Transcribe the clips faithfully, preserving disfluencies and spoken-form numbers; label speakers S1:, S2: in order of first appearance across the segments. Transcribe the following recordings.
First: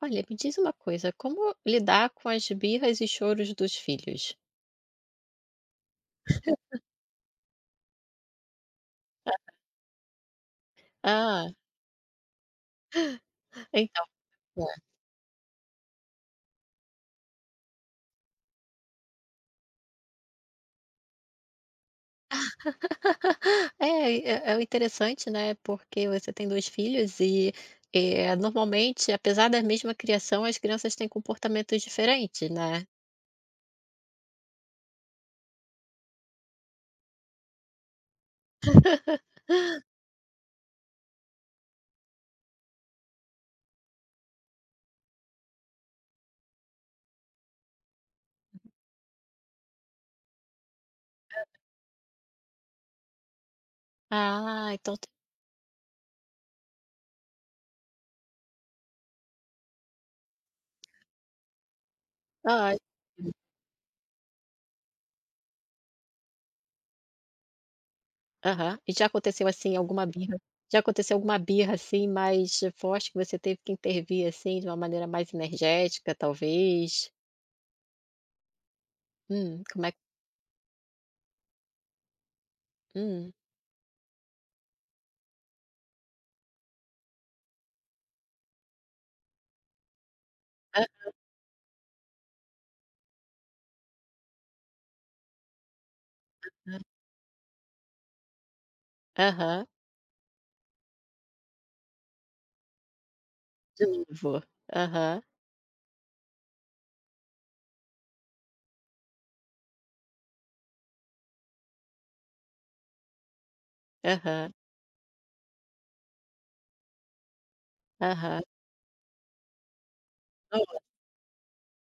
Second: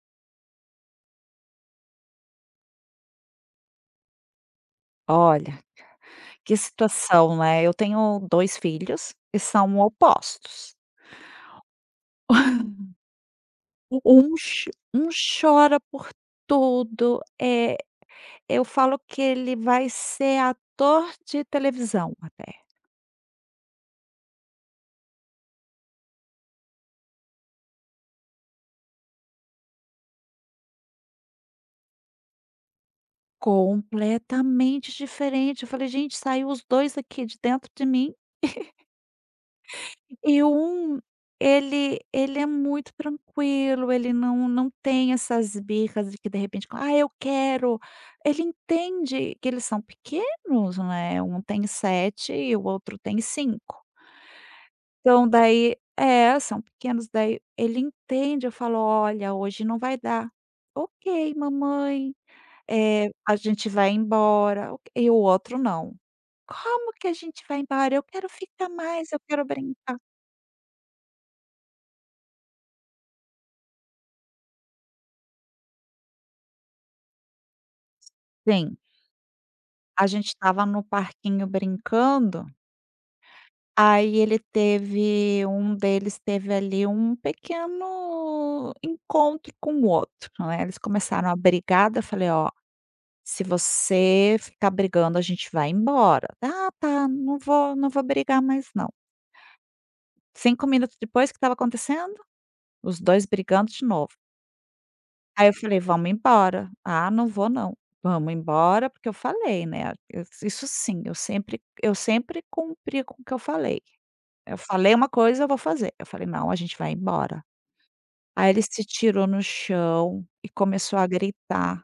S1: Olha, me diz uma coisa, como lidar com as birras e choros dos filhos?
S2: Olha, que situação, né, eu tenho dois filhos que são opostos.
S1: Ah, então.
S2: Um cho um chora por tudo, eh, eu falo que ele vai ser ator de televisão até.
S1: É, é, é interessante, né? Porque você tem dois filhos e eh, normalmente, apesar da mesma criação, as crianças têm comportamentos diferentes, né?
S2: Completamente diferente, eu falei: "Gente, saiu os dois aqui de dentro de mim". E um ele ele é muito tranquilo, ele não não tem essas birras de que de repente: "Ah, eu quero". Ele entende que eles são pequenos, né, um tem sete e o outro tem cinco.
S1: Ah, então. tem-
S2: Então daí é, são pequenos, daí ele entende, eu falo: "Olha, hoje não vai dar". "Ok, mamãe,
S1: Ah,
S2: é a gente vai embora". Ok, e o outro não: "Como que a gente vai embora? Eu quero ficar
S1: aham. E já
S2: mais, eu quero
S1: aconteceu assim
S2: brincar".
S1: alguma birra? Já aconteceu alguma birra assim mais forte que você teve que intervir assim de uma maneira mais energética, talvez?
S2: Sim.
S1: Hum, como é que.
S2: A gente estava no parquinho brincando,
S1: Hum.
S2: aí ele teve um deles teve ali um pequeno encontro com o outro, né, eles começaram a brigar, daí eu falei: "Ó, se você ficar brigando a gente vai embora". "Ah tá, não vou não vou brigar mais não".
S1: Aham,
S2: Cinco minutos depois, o que estava acontecendo? Os dois brigando de
S1: de
S2: novo.
S1: novo. Aham,
S2: Aí eu falei: "Vamos embora". "Ah, não vou não". "Vamos embora", porque eu falei, né, Eu- isso sim, eu sempre eu sempre cumpria com o que eu falei.
S1: aham,
S2: Eu falei uma coisa, eu vou fazer. Eu falei: "Não, a gente vai embora".
S1: aham.
S2: Aí ele se tirou no chão e
S1: Não,
S2: começou a gritar,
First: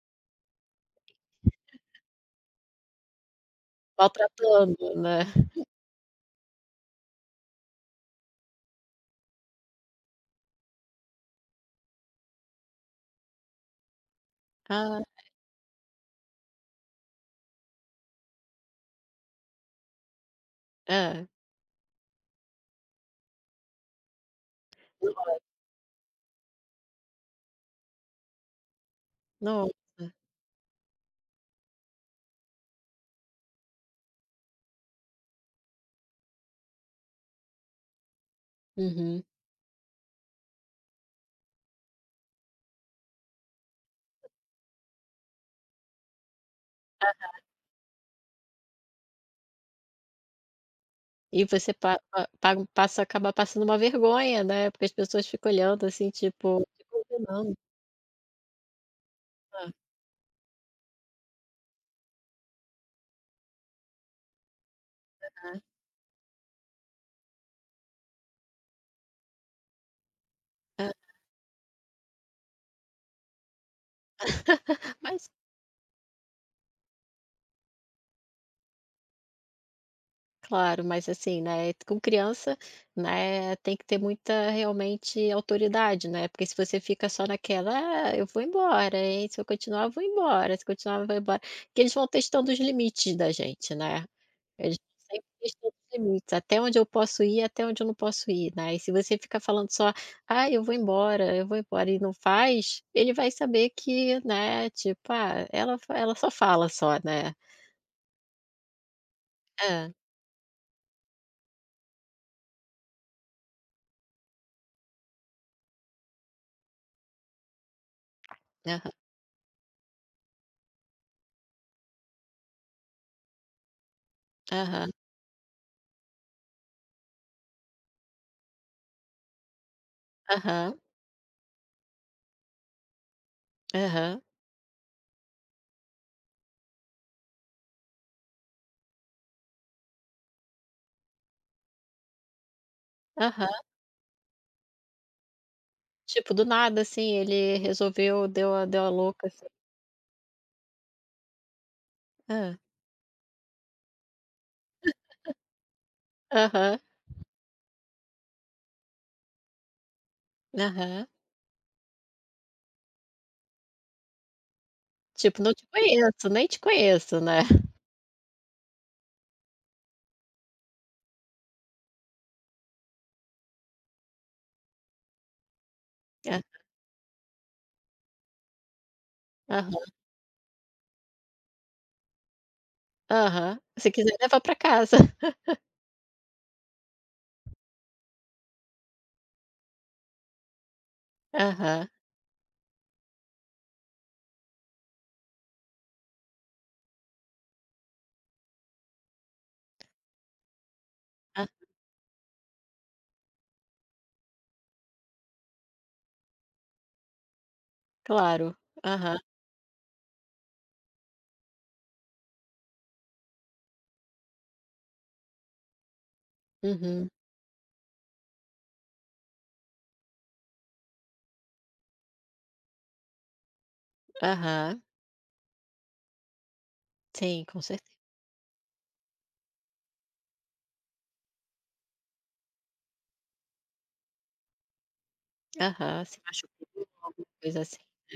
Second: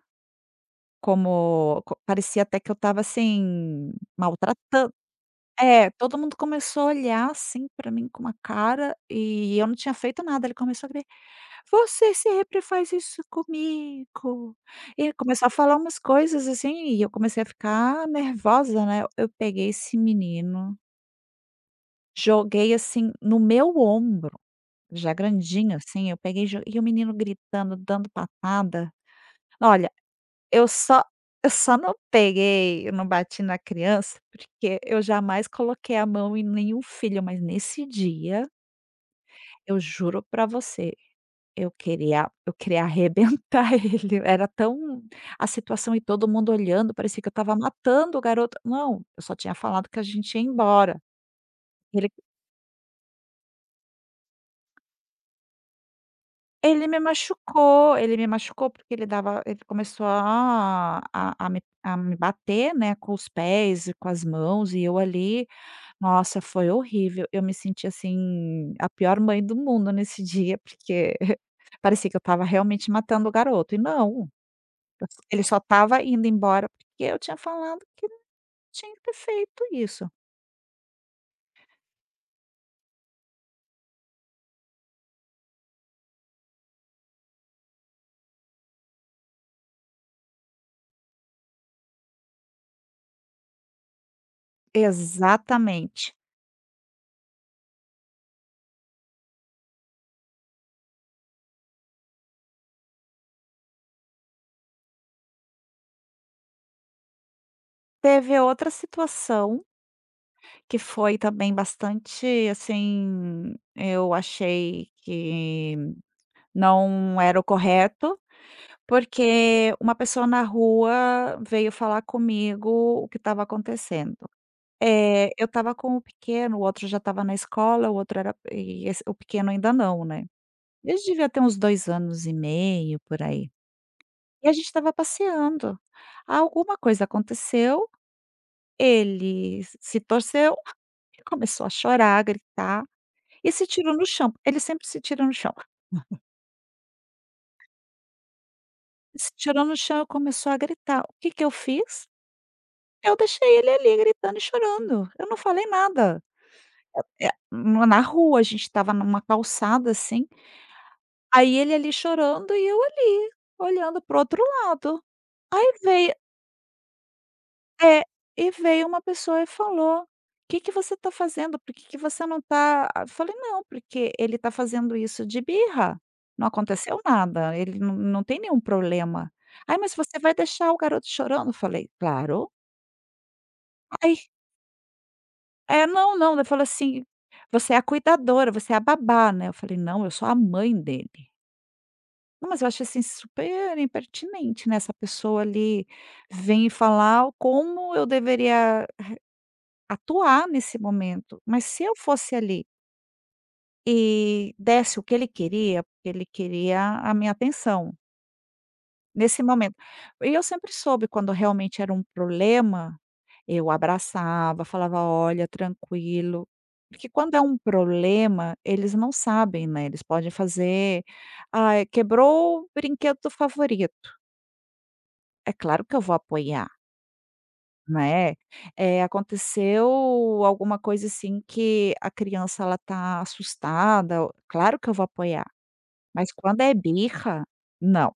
S2: como co parecia até que eu estava, assim. maltrata
S1: maltratando, né.
S2: é, todo mundo começou a olhar, assim, pra mim com uma cara e eu não tinha feito nada, ele começou a gritar: "Você sempre faz isso comigo".
S1: Ah,
S2: E ele começou a falar umas coisas, assim, e eu comecei a ficar nervosa, né. Eu peguei esse menino,
S1: hã.
S2: joguei, assim, no meu ombro. Já
S1: Nossa,
S2: grandinho, assim, eu peguei e jo e o menino gritando, dando patada.
S1: nossa.
S2: Olha, eu só eu só não peguei, eu não bati na criança, porque eu jamais coloquei a mão em nenhum filho, mas nesse dia,
S1: Uhum.
S2: eu juro pra você, eu queria eu queria arrebentar ele, era tão a situação, e todo mundo olhando, parecia que eu estava matando o garoto. Não, eu só tinha falado que a gente ia embora.
S1: E você pa
S2: Ele
S1: pa paga um, passa acaba passando uma vergonha, né, porque as pessoas ficam olhando, assim, tipo, te
S2: Ele me
S1: condenando.
S2: machucou, ele me machucou porque ele dava ele
S1: Hã,
S2: começou a a a me a me bater, né, com os pés e com as mãos, e eu ali, nossa, foi horrível. Eu me senti, assim, a pior mãe do mundo nesse dia,
S1: hã.
S2: porque parecia que eu estava realmente matando o garoto, e não,
S1: Mas
S2: ele só estava indo embora porque eu tinha falado que não tinha que ter feito isso.
S1: Claro, mas assim, né, com criança, né, tem que ter muita realmente autoridade, né? Porque se você fica só naquela: "Ah, eu vou embora, hein? Se eu continuar, eu vou embora, se continuar, eu vou embora". Que eles vão testando os limites da gente, né? Eles vão sempre testando os
S2: Exatamente.
S1: limites, até onde eu posso ir, até onde eu não posso ir, né? E se você fica falando só: "Ah, eu vou embora, eu vou embora" e não faz, ele vai saber que, né, tipo, ah, ela, fa- ela só fala só, né?
S2: Teve outra situação
S1: Ah,
S2: que foi também bastante, assim, eu achei que não era o correto,
S1: aham,
S2: porque uma pessoa na rua veio falar comigo o que estava acontecendo.
S1: aham,
S2: Eh, eu estava com o pequeno, o outro já estava na escola, o outro era e esse o pequeno ainda não, né.
S1: aham,
S2: Ele devia ter uns dois anos e meio, por aí.
S1: aham.
S2: E a gente estava passeando. Alguma coisa aconteceu, ele se torceu e começou a chorar, a gritar. E
S1: Aham.
S2: se tirou no chão, ele sempre se tira no chão.
S1: Tipo, do nada, assim, ele resolveu deu a deu a louca,
S2: Se
S1: assim.
S2: tirou no chão e começou a gritar. O que que eu fiz?
S1: Ah.
S2: Eu deixei ele ali gritando e chorando, eu não falei nada.
S1: Aham,
S2: Eh, na na rua, a gente estava numa calçada, assim,
S1: aham.
S2: aí ele ali chorando e eu ali, olhando para outro lado.
S1: Tipo: "Não te
S2: Veio,
S1: conheço, nem te conheço", né.
S2: É, e veio uma pessoa e falou: o "Que que você está fazendo? Por que que você não está". Eu falei: "Não, porque ele está fazendo isso de birra,
S1: É.
S2: não aconteceu nada, ele não não tem nenhum problema". "Ai,
S1: Aham,
S2: mas você vai deixar o garoto chorando?" Eu falei: "Claro".
S1: aham. "Se quiser
S2: Aí,
S1: leva pra casa".
S2: é: "Não, não", ele falou assim: "Você é a cuidadora, você é a babá, né?" Eu falei: "Não, eu sou a mãe dele".
S1: Aham.
S2: Não, mas eu achei, assim, super impertinente, né, essa pessoa ali vem falar como eu deveria atuar nesse momento,
S1: Ah,
S2: mas se eu fosse ali e desse o que ele queria, porque ele queria a minha atenção,
S1: claro. Aham.
S2: nesse momento. E eu sempre soube quando realmente era um problema, eu abraçava, falava: "Olha, tranquilo", porque
S1: Uhum.
S2: quando é um problema, eles não sabem, né, eles podem fazer: "ah, quebrou o brinquedo favorito",
S1: Aham.
S2: é claro que eu vou apoiar.
S1: Sim, com certeza.
S2: Né, É aconteceu alguma coisa, assim, que a criança ela tá assustada, claro que eu vou apoiar,
S1: Aham. Se
S2: mas quando é
S1: machucou, alguma
S2: birra,
S1: coisa assim.
S2: não.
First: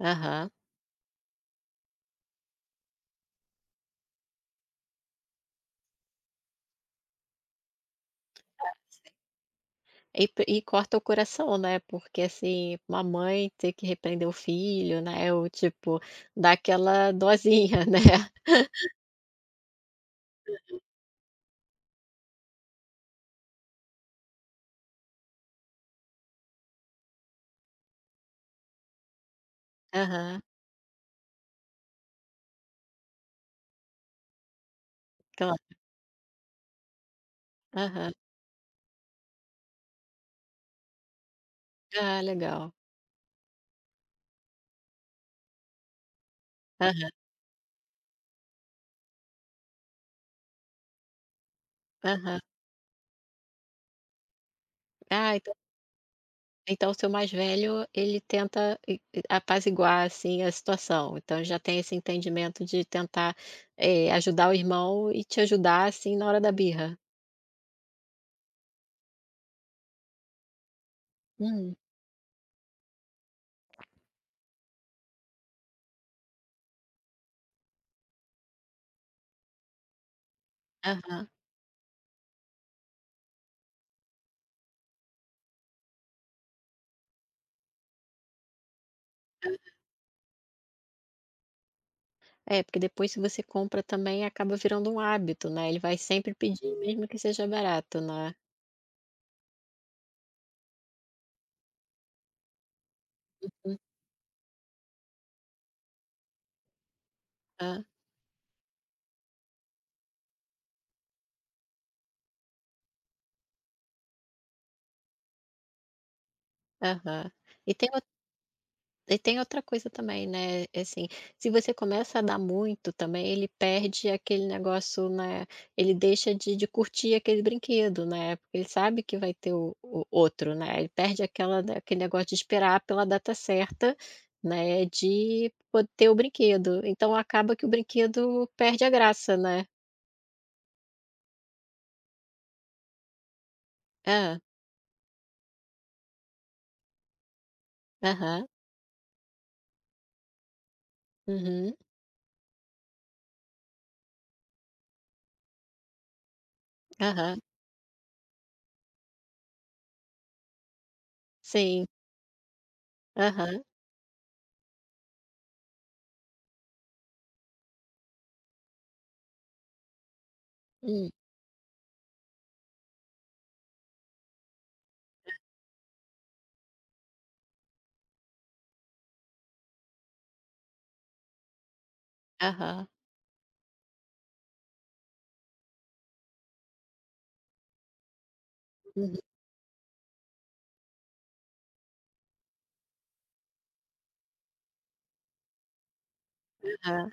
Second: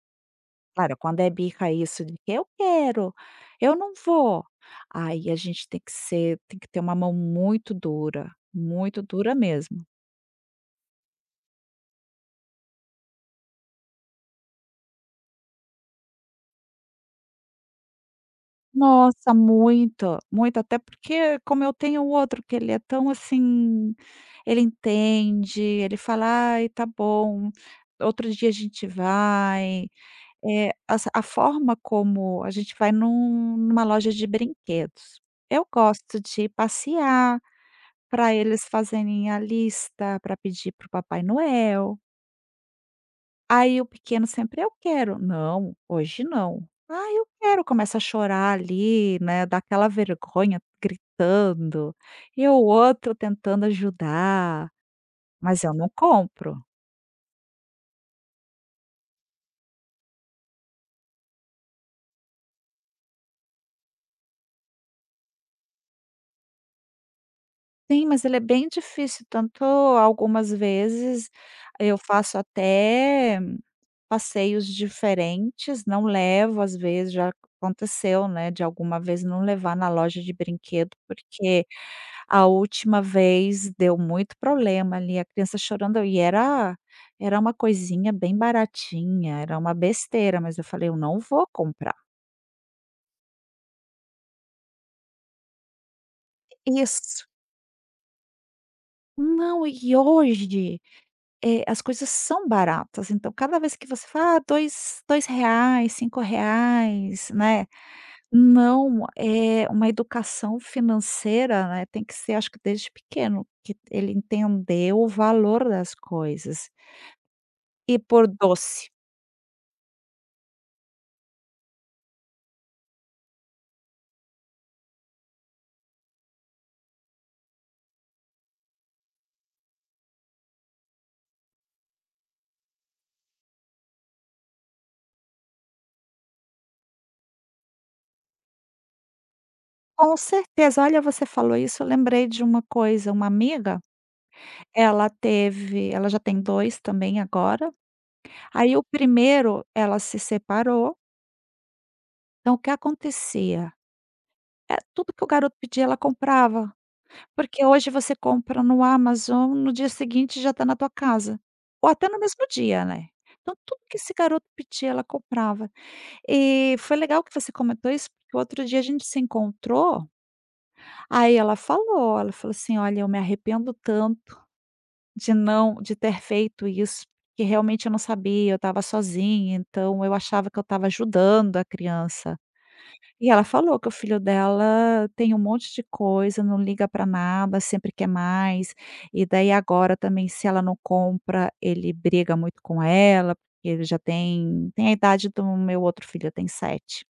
S1: Aham.
S2: Claro, quando é birra, isso de que: "Eu quero, eu não vou", aí a gente tem que ser tem que ter uma mão muito dura, muito dura mesmo.
S1: E p e corta o coração, né, porque, assim, uma mãe ter que repreender o filho, né, ou tipo, dar aquela dosinha, né.
S2: Nossa, muito, muito, até porque como eu tenho o outro que ele é tão assim, ele entende, ele fala: "Ai, tá bom, outro dia a gente vai".
S1: Aham,
S2: É essa a forma. Como a gente vai num numa loja de brinquedos.
S1: claro.
S2: Eu gosto de passear,
S1: Aham.
S2: para eles fazerem a lista para pedir para o Papai Noel.
S1: Ah, legal.
S2: Aí o pequeno sempre: "Eu quero". "Não, hoje não".
S1: Aham,
S2: "Ah, eu quero". Começa a chorar ali, né, dá aquela vergonha, gritando.
S1: aham.
S2: E o outro tentando ajudar,
S1: Ah, então
S2: mas eu não compro.
S1: então o seu mais velho, ele tenta e e apaziguar, assim, a situação. Então já tem esse entendimento de tentar, eh, ajudar o irmão e te ajudar, assim, na hora da birra.
S2: Sim, mas ele é bem difícil, tanto algumas vezes
S1: Hum.
S2: eu faço até passeios diferentes, não levo, às vezes já aconteceu, né, de alguma vez não levar na loja de brinquedo,
S1: Aham.
S2: porque a última vez deu muito problema ali, a criança chorando, e era era uma coisinha bem baratinha, era uma besteira, mas eu falei: "Eu não vou comprar".
S1: É, porque depois se você compra também acaba virando um hábito, né, ele vai sempre pedir mesmo que
S2: Isso.
S1: seja barato, né.
S2: Não, e hoje, eh, as coisas são baratas, então cada
S1: Hum.
S2: vez que você fala: "Ah, dois dois reais, cinco reais", né.
S1: Ah,
S2: Não, é uma educação financeira, né, tem que ser, acho que desde pequeno, que ele entender o valor das coisas.
S1: aham. E tem
S2: E por doce.
S1: E tem outra coisa também, né, é assim, se você começa a dar muito também, ele perde aquele negócio, né, ele deixa de de curtir aquele brinquedo, né, porque ele sabe que vai ter o o outro, né, ele perde aquela da aquele negócio de esperar pela data certa, né, de po ter o brinquedo, então acaba que o brinquedo perde a graça, né.
S2: Com certeza. Olha, você falou isso, eu lembrei de uma coisa, uma amiga,
S1: Ah,
S2: ela teve ela já tem dois também agora,
S1: aham.
S2: aí o primeiro ela se separou,
S1: Uhum.
S2: então o que acontecia? É tudo que o garoto pedia ela comprava,
S1: Aham.
S2: porque hoje você compra no Amazon, no dia seguinte já está na tua casa,
S1: Sim.
S2: ou até no mesmo dia, né. Então
S1: Aham.
S2: tudo que esse garoto pedia ela comprava. E foi legal que você comentou isso, porque outro dia a gente se encontrou,
S1: Hum.
S2: aí ela falou, ela falou assim: "Olha, eu me arrependo tanto De não de ter feito isso, que realmente eu não sabia, eu estava sozinha, então eu achava que eu estava ajudando a criança".
S1: Aham.
S2: E ela falou que o filho dela tem um monte de coisa, não liga para nada, sempre quer mais,
S1: Uhum.
S2: e daí agora também, se ela não compra, ele briga muito com ela, porque ele já tem tem a idade do meu outro filho, tem sete.
S1: Aham.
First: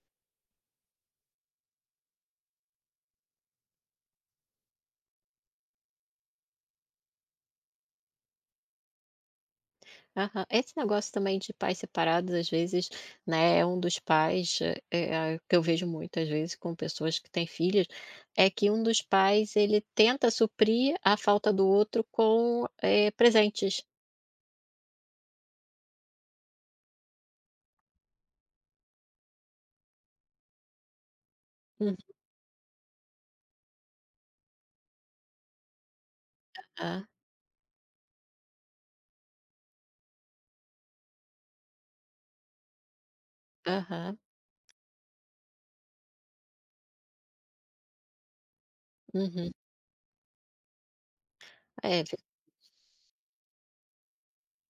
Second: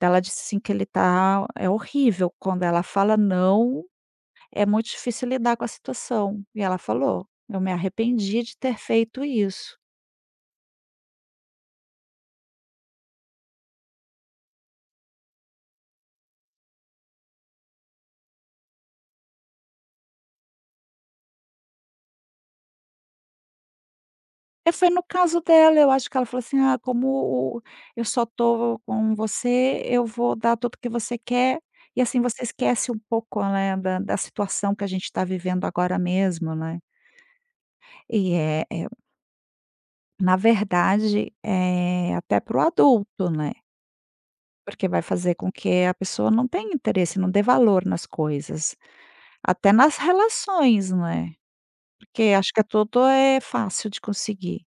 S2: Ela disse assim que ele tá é horrível, quando ela fala "não", é muito difícil lidar com a situação. E ela falou: "Eu me arrependi de ter feito isso".
S1: Aham. Esse negócio também de pais separados, às vezes, né, é um dos pais, eh, eh, que eu vejo muitas vezes com pessoas que têm filhos, é que um dos pais ele tenta suprir a falta do outro com, eh, presentes.
S2: E foi no caso dela, eu acho que ela falou assim: "Ah, como o eu só tô com você, eu vou dar tudo que você quer".
S1: Hum.
S2: E assim você esquece um pouco, né, da da situação que a gente está vivendo agora mesmo, né.
S1: Ah,
S2: E é é, na verdade, eh, até para o adulto, né,
S1: aham,
S2: porque vai fazer com que a pessoa não tenha interesse, não dê valor nas coisas,
S1: uhum.
S2: até nas relações, né.
S1: É
S2: Porque acho que tudo é fácil de conseguir.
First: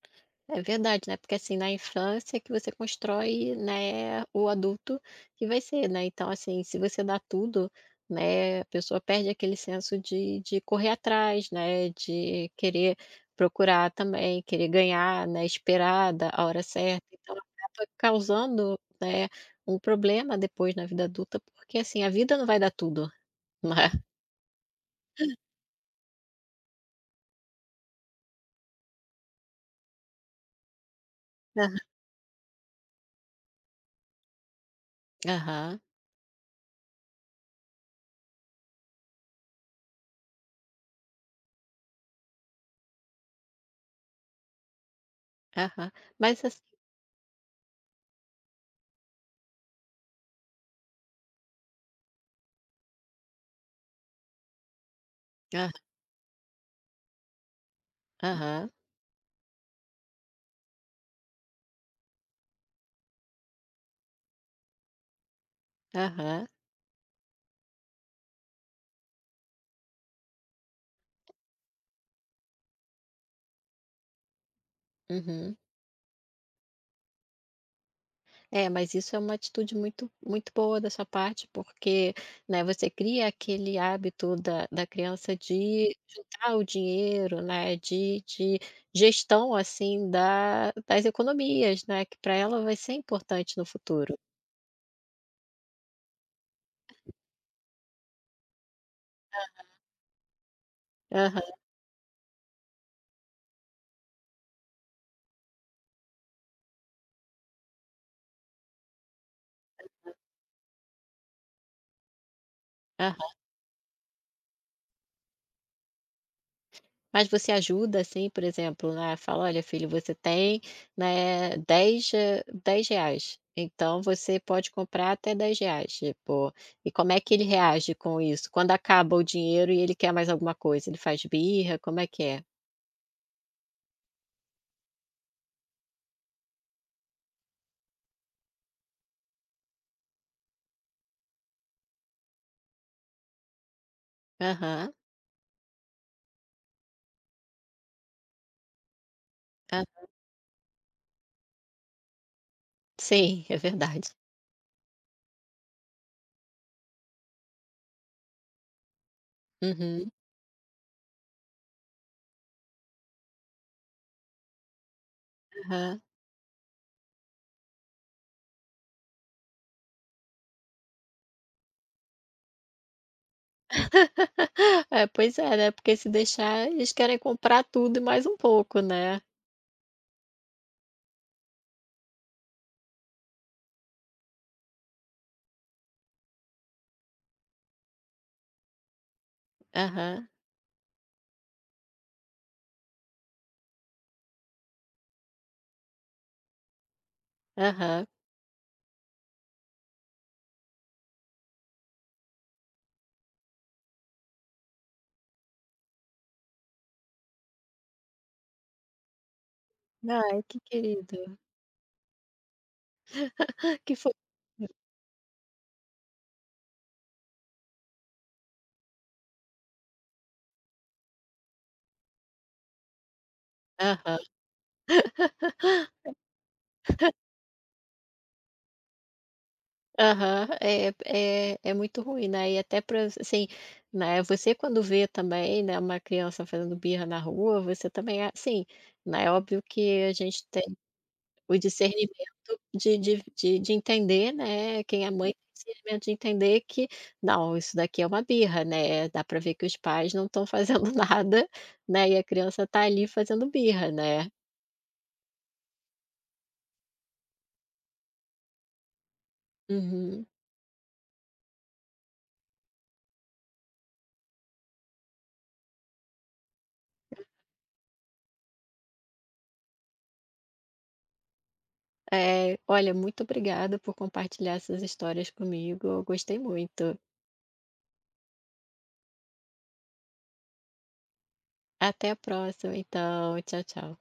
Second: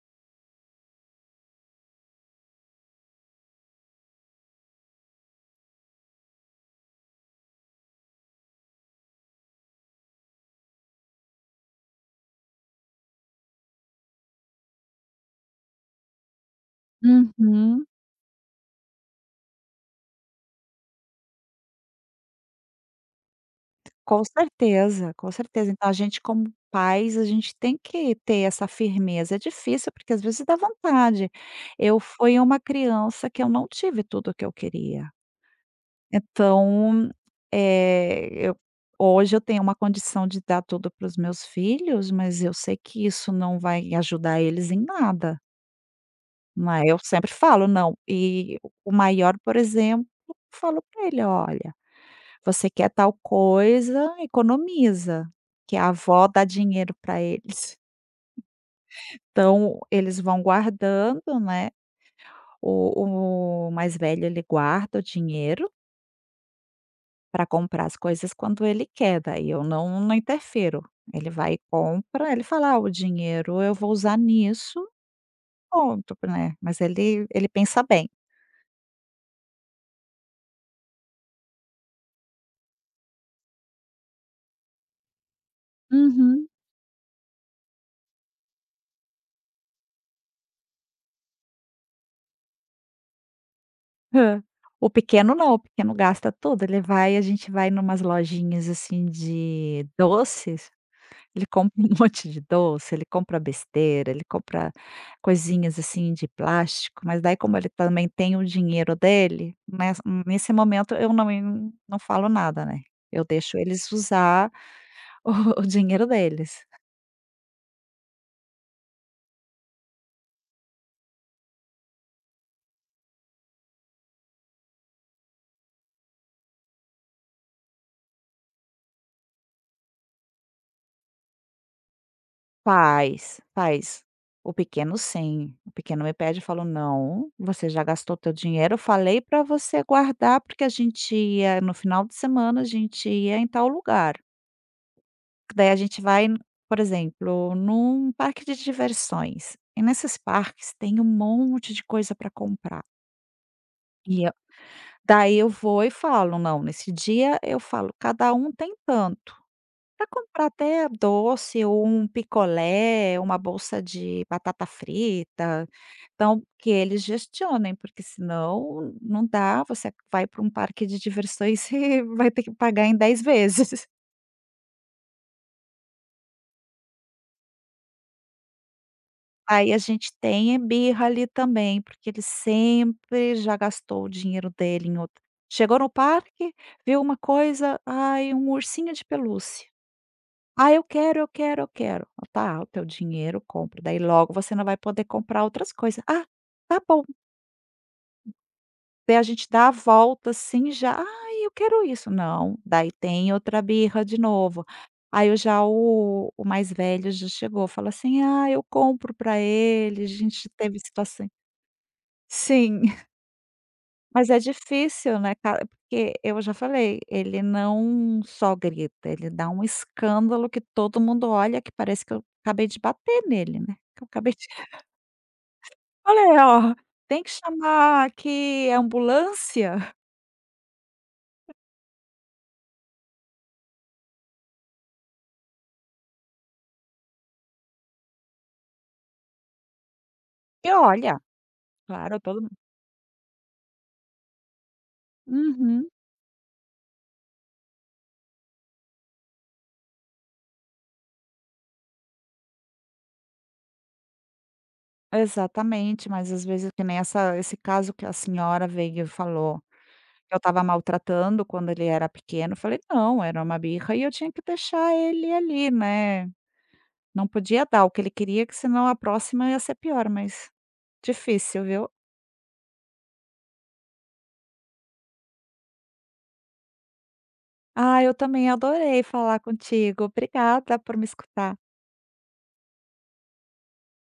S1: É verdade, né, porque assim, na infância é que você constrói, né, o adulto que vai ser, né, então assim, se você dá tudo, né, a pessoa perde aquele senso de de correr atrás, né, de querer procurar também, querer ganhar, né, esperar da a hora certa, então
S2: Uhum.
S1: acaba causando, né, um problema depois na vida adulta, porque assim, a vida não vai dar tudo. Né.
S2: Com certeza, com certeza. Então a gente, como pais, a gente tem que ter essa firmeza. É difícil, porque às vezes dá vontade.
S1: Aham,
S2: Eu fui uma criança que eu não tive tudo o que eu queria.
S1: aham,
S2: Então, eh, eu hoje eu tenho uma condição de dar tudo para os meus filhos, mas eu sei que isso não vai ajudar eles em nada.
S1: aham, mas assim
S2: Mas eu sempre falo: "Não", e o maior, por exemplo, eu falo para ele: "Olha, você quer tal coisa, economiza",
S1: ah,
S2: que a avó dá dinheiro para eles.
S1: aham,
S2: Então, eles vão guardando, né, o o mais velho ele guarda o dinheiro
S1: aham,
S2: para comprar as coisas quando ele quer, daí eu não não interfiro. Ele vai e compra, ele fala: "Ah, o dinheiro eu vou usar nisso",
S1: uhum.
S2: ponto, né, mas ele ele pensa bem.
S1: É, mas isso é uma atitude muito, muito boa da sua parte, porque, né, você cria aquele hábito da, da criança de
S2: Uhum.
S1: juntar o dinheiro, né, de, de gestão, assim, da, das economias, né, que para ela vai ser importante no futuro.
S2: Hã. O pequeno não, o pequeno gasta tudo, ele vai, a gente vai numas lojinhas, assim, de doces. Ele
S1: Aham,
S2: compra um monte de doce, ele compra besteira, ele compra coisinhas assim de plástico, mas daí como ele também tem o dinheiro dele, nes nesse momento eu não en não falo nada, né. Eu
S1: aham.
S2: deixo eles usar o o dinheiro deles.
S1: Mas você ajuda, assim, por exemplo, né, fala: "Olha filho, você tem, né, dez, eh, dez reais então você pode comprar até dez reais", tipo, e como é que ele reage com isso? Quando acaba o dinheiro e ele quer mais alguma coisa, ele faz birra, como é que é?
S2: Faz, faz. O pequeno sim, o pequeno me pede, eu falo: "Não, você já gastou teu dinheiro, eu falei para você guardar porque a gente ia no final de semana, a gente ia em tal lugar".
S1: Aham,
S2: Daí a gente vai, por exemplo, num parque de diversões, e
S1: hã,
S2: nesses parques tem um monte de coisa para comprar.
S1: sim, é verdade.
S2: E a Daí eu vou e falo: "Não, nesse dia", eu falo: "Cada um tem tanto, para
S1: Uhum,
S2: comprar até doce ou um picolé, uma bolsa de batata frita",
S1: aham.
S2: então que eles gestionem, porque senão não dá, você vai para um parque de diversões e vai ter que pagar em dez vezes.
S1: É, pois é, né, porque se deixar eles querem comprar tudo e mais um pouco, né.
S2: Aí a gente tem birra ali também, porque ele sempre já gastou o dinheiro dele em outra, chegou no parque, viu uma coisa: "Ai, um ursinho de pelúcia.
S1: Aham,
S2: Ah, eu quero, eu quero, eu quero". "Ah, tá, o teu dinheiro, compra, daí logo você não vai poder comprar outras coisas". "Ah, tá bom".
S1: aham.
S2: Daí a gente dá a volta, assim, já: "Ai, eu quero isso". "Não". Daí tem outra birra de novo. Aí eu já, o o mais velho já chegou, fala assim: "Ah, eu compro pra ele". A
S1: Ai,
S2: gente
S1: que
S2: teve
S1: querido.
S2: situaçã Sim.
S1: Que fo
S2: Mas é difícil, né, cara, porque eu já falei, ele não só grita, ele dá um escândalo que todo mundo olha, que parece que eu acabei de bater nele, né, que eu
S1: Aham.
S2: acabei de "Olha, ó, tem que chamar aqui a ambulância".
S1: Aham, é é é muito ruim, né, e até para assim, né, você quando vê também, né, uma criança fazendo birra na rua, você também a assim, né, é óbvio que a gente tem
S2: E olha,
S1: o
S2: claro, todo mundo.
S1: discernimento de de de de entender, né, quem é mãe tem o
S2: Uhum,
S1: discernimento de entender que: "Não, isso daqui é uma birra", né, dá para ver que os pais não estão fazendo nada, né, e a criança tá ali fazendo birra, né.
S2: exatamente, mas às vezes que nem essa esse caso que a senhora veio e falou
S1: Uhum.
S2: que eu estava maltratando quando ele era pequeno, eu falei: "Não, era uma birra e eu tinha que deixar ele ali, né". Não podia dar o que ele queria, que senão a próxima ia ser pior, mas difícil, viu.
S1: Eh, olha, muito obrigada por compartilhar essas histórias comigo, eu gostei muito.
S2: Ah, eu também adorei falar contigo. Obrigada por me escutar.
S1: Até a próxima, então. Tchau, tchau.